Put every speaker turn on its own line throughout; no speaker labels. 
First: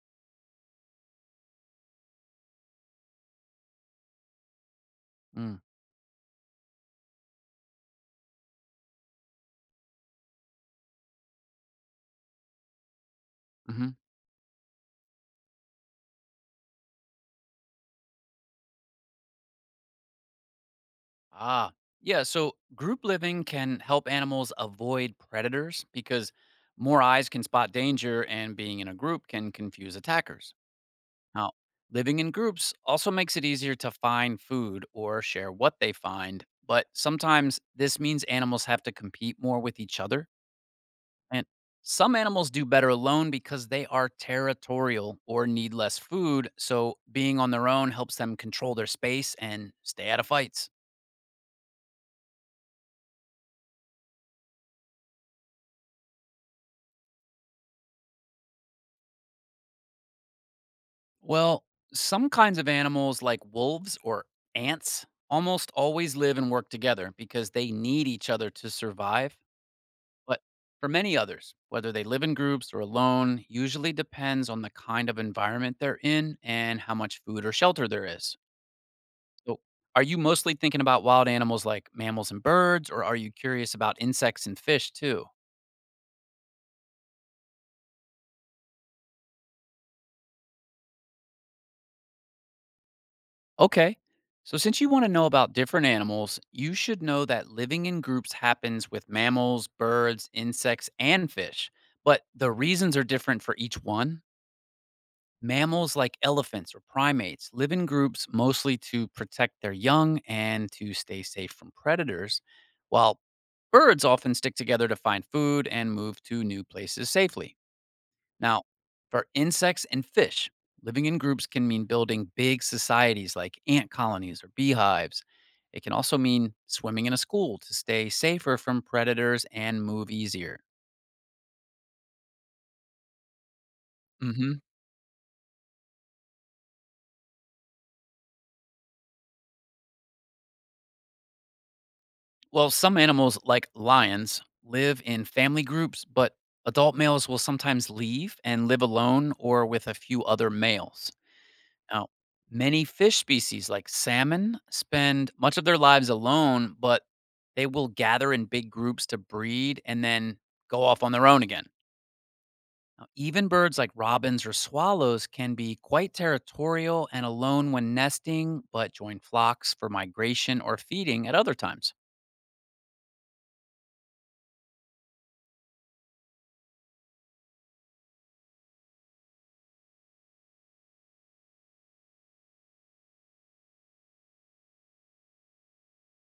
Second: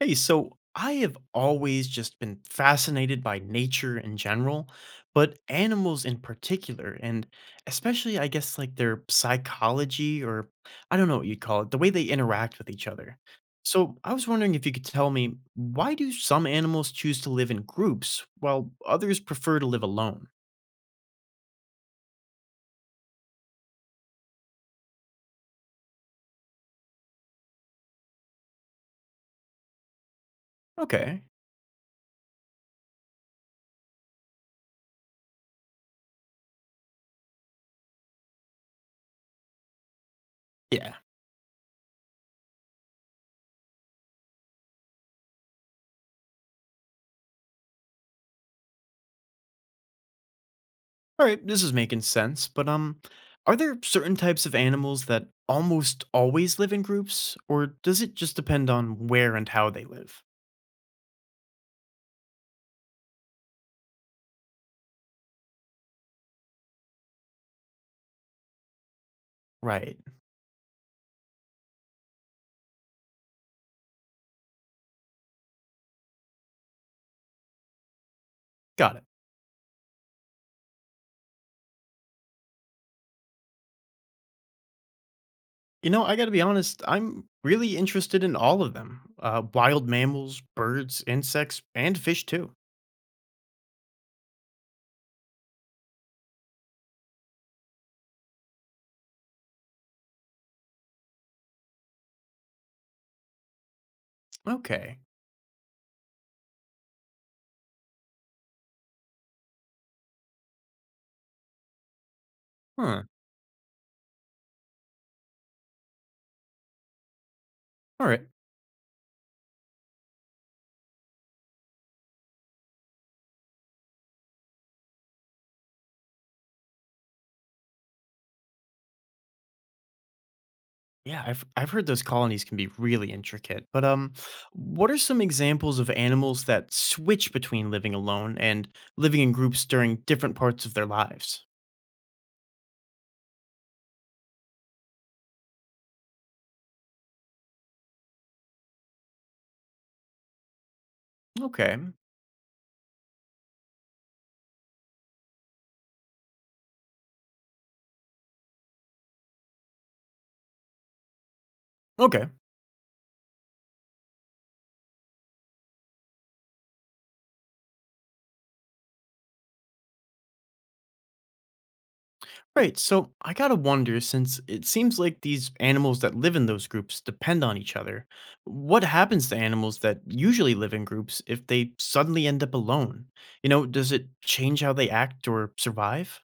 Hey, so I have always just been fascinated by nature in general, but
Mm,
animals in particular, and especially, I guess, like their psychology or I don't know what you'd call it, the way they interact with each other.
hmm
So I was wondering if you could tell me, why do some animals choose to live in groups while others prefer to live alone?
Ah, yeah. So group living can help animals avoid predators because more eyes can spot danger, and being in a group can confuse attackers.
Okay.
Now, living in groups also makes it easier to find food or share what they find, but sometimes this means animals have to compete more with each other.
Yeah.
And some animals do better alone because they are territorial or need less food, so being on their own helps them control their space and stay out of fights.
All right, this is making sense, but are there certain types of animals that almost always live in groups, or does it just depend on where and how they live?
Well, some kinds of animals, like wolves or ants, almost always live and work together because they need each other to survive.
Right,
But for many others, whether they live in groups or alone, usually depends on the kind of environment they're in and how much food or shelter there is.
got it.
So, are you mostly thinking about wild animals like mammals and birds, or are you curious about insects and fish too?
You know, I gotta be honest, I'm really interested in all of them. Wild mammals, birds, insects, and fish too.
Okay. So, since you want to know about different animals, you should know that living in groups happens with mammals, birds, insects, and fish. But the reasons are different for each one.
Okay,
Mammals like elephants or primates live in groups mostly to protect their young and to stay safe from predators,
huh,
while birds often stick together to find food and move to new places safely.
all right.
Now, for insects and fish, living in groups can mean building big societies like ant colonies or beehives. It can also mean swimming in a school to stay safer from predators and move easier.
Yeah, I've heard those colonies can be really intricate, but
hmm
what are some examples of animals that switch between living alone and living in groups during different parts of their lives?
Well, some animals, like lions, live in family groups, but adult males will sometimes leave and live alone or with a few other males.
Okay.
Now, many fish species like salmon spend much of their lives alone, but they will gather in big groups to breed and then go off on their own again.
Okay.
Now, even birds like robins or swallows can be quite territorial and alone when nesting, but join flocks for migration or feeding at other times.
Right. So I gotta wonder, since it seems like these animals that live in those groups depend on each other, what happens to animals that usually live in groups if they suddenly end up alone? You know, does it change how they act or survive?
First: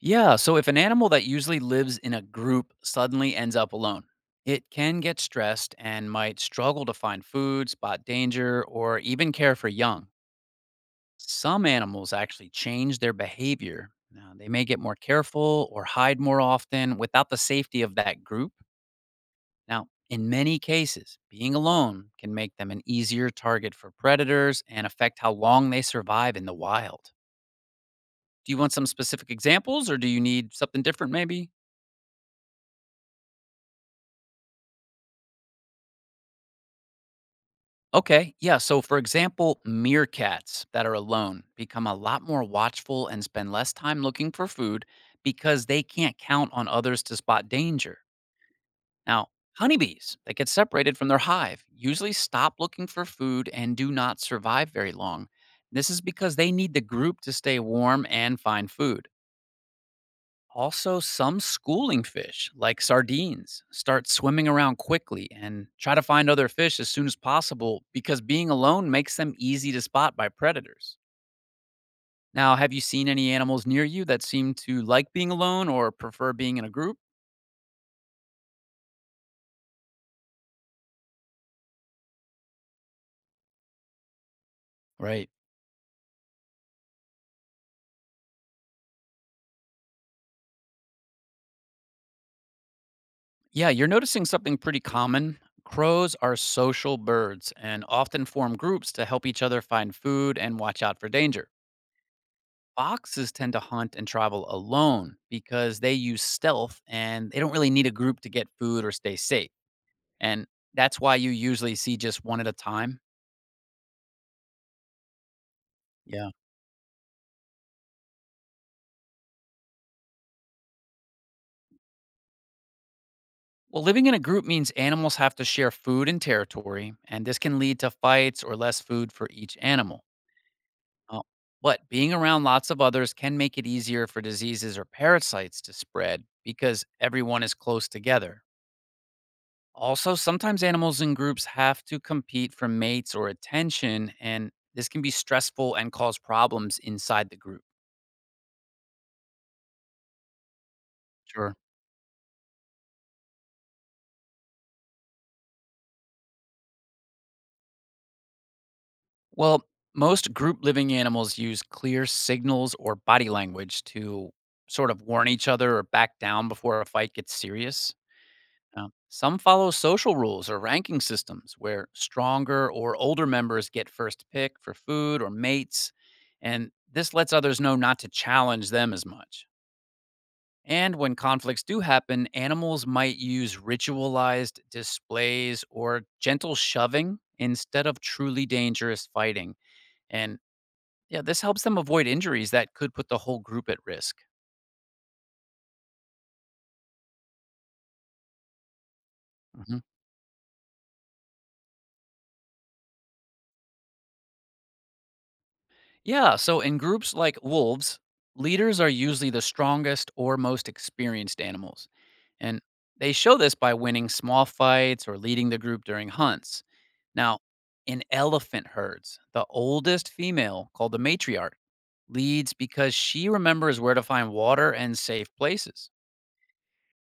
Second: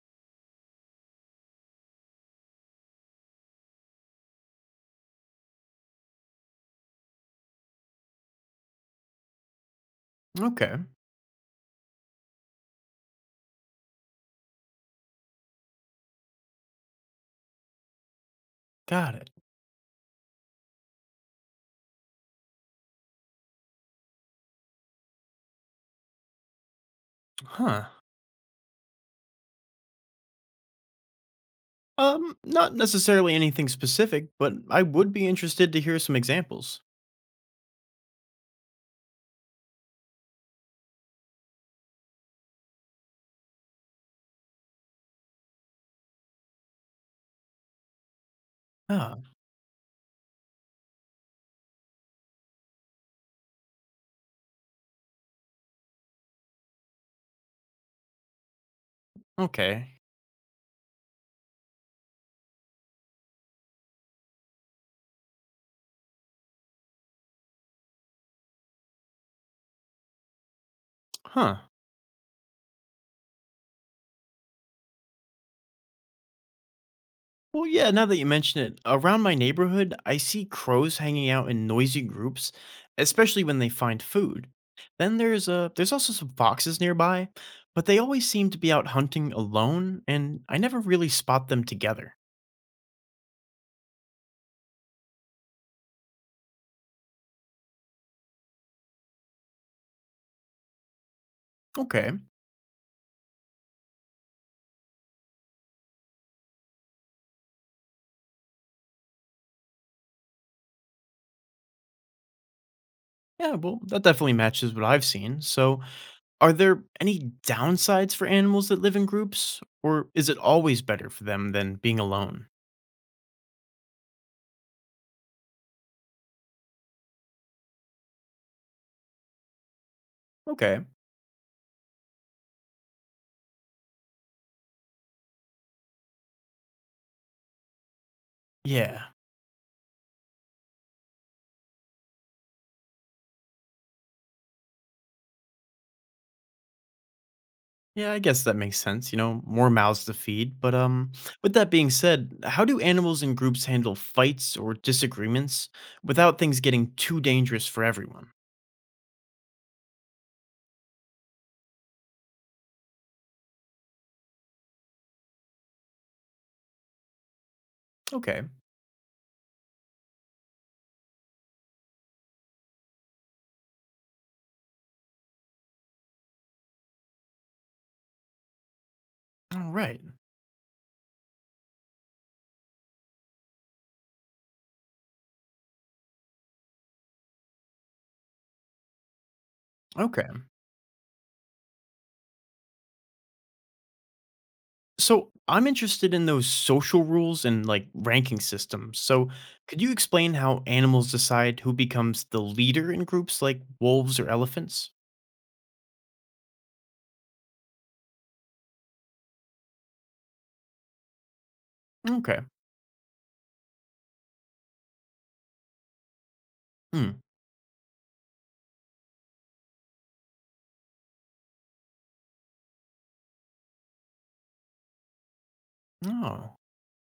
Yeah, so if an animal that usually lives in a group suddenly ends up alone, it can get stressed and might struggle to find food, spot danger, or even care for young.
Okay.
Some animals actually change their behavior. Now, they may get more careful or hide more often without the safety of that group.
Got it.
Now, in many cases, being alone can make them an easier target for predators and affect how long they survive in the wild.
Huh.
Do you want some specific examples or do you need something different maybe?
Not necessarily anything specific, but I would be interested to hear some examples.
Okay, yeah. So, for example, meerkats that are alone become a lot more watchful and spend less time looking for food because they can't count on others to spot danger.
Ah,
Now, honeybees that get separated from their hive usually stop looking for food and do not survive very long. This is because they need the group to stay warm and find food.
okay.
Also, some schooling fish, like sardines, start swimming around quickly and try to find other fish as soon as possible because being alone makes them easy to spot by predators.
Huh.
Now, have you seen any animals near you that seem to like being alone or prefer being in a group?
Well, yeah, now that you mention it, around my neighborhood, I see crows hanging out in noisy groups, especially when they find food. Then
Right.
there's also some foxes nearby, but they always seem to be out hunting alone and I never really spot them together.
Yeah, you're noticing something pretty common. Crows are social birds and often form groups to help each other find food and watch out for danger.
Okay.
Foxes tend to hunt and travel alone because they use stealth and they don't really need a group to get food or stay safe. And that's why you usually see just one at a time.
Yeah, well, that definitely matches what I've seen. So,
Yeah.
are there any downsides for animals that live in groups, or is it always better for them than being alone?
Well, living in a group means animals have to share food and territory, and this can lead to fights or less food for each animal.
Okay.
Uh, but being around lots of others can make it easier for diseases or parasites to spread because everyone is close together.
Yeah.
Also, sometimes animals in groups have to compete for mates or attention, and this can be stressful and cause problems inside the group.
Yeah, I guess that makes sense. You know, more mouths to feed. But with
Sure.
that being said, how do animals and groups handle fights or disagreements without things getting too dangerous for everyone?
Well, most group living animals use clear signals or body language to sort of warn each other or back down before a fight gets serious.
Okay.
Some follow social rules or ranking systems where stronger or older members get first pick for food or mates, and this lets others know not to challenge them as much.
All right.
And when conflicts do happen, animals might use ritualized displays or gentle shoving instead of truly dangerous fighting.
Okay.
And yeah, this helps them avoid injuries that could put the whole group at risk.
So I'm interested in those social rules and like ranking systems. So
Mm-hmm.
could you explain how animals decide who becomes the leader in groups like wolves or elephants?
Yeah, so in groups like wolves, leaders are usually the strongest or most experienced animals,
Okay.
and they show this by winning small fights or leading the group during hunts.
Hmm.
Now, in elephant herds, the oldest female, called the matriarch, leads because she remembers where to find water and safe places.
Oh.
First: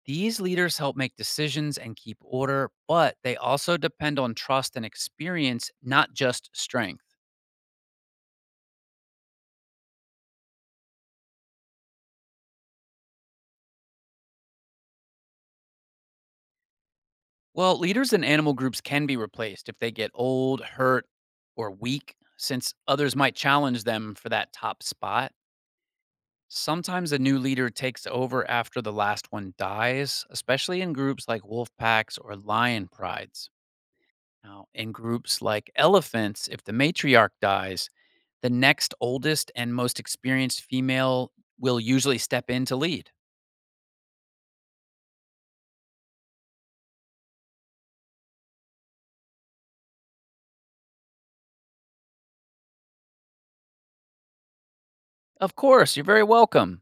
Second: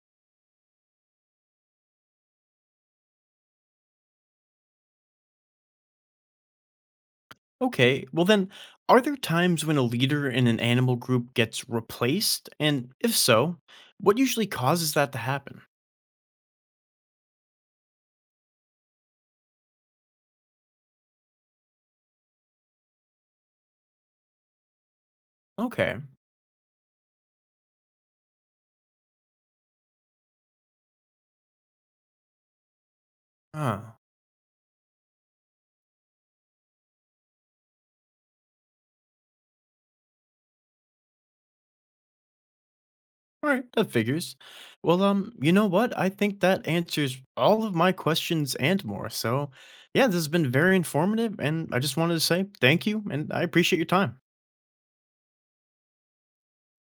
These leaders help make decisions and keep order, but they also depend on trust and experience, not just strength.
Okay, well then, are there times when a leader in an animal group gets replaced? And if so, what usually causes that to happen?
Well, leaders in animal groups can be replaced if they get old, hurt, or weak, since others might challenge them for that top spot.
Okay.
Sometimes a new leader takes over after the last one dies, especially in groups like wolf packs or lion prides.
Ah.
Now, in groups like elephants, if the matriarch dies, the next oldest and most experienced female will usually step in to lead.
All right, that figures. Well, you know what? I think that answers all of my questions and more. So, yeah, this has been very informative, and I just wanted to say thank you, and I appreciate your time.
Of course, you're very welcome.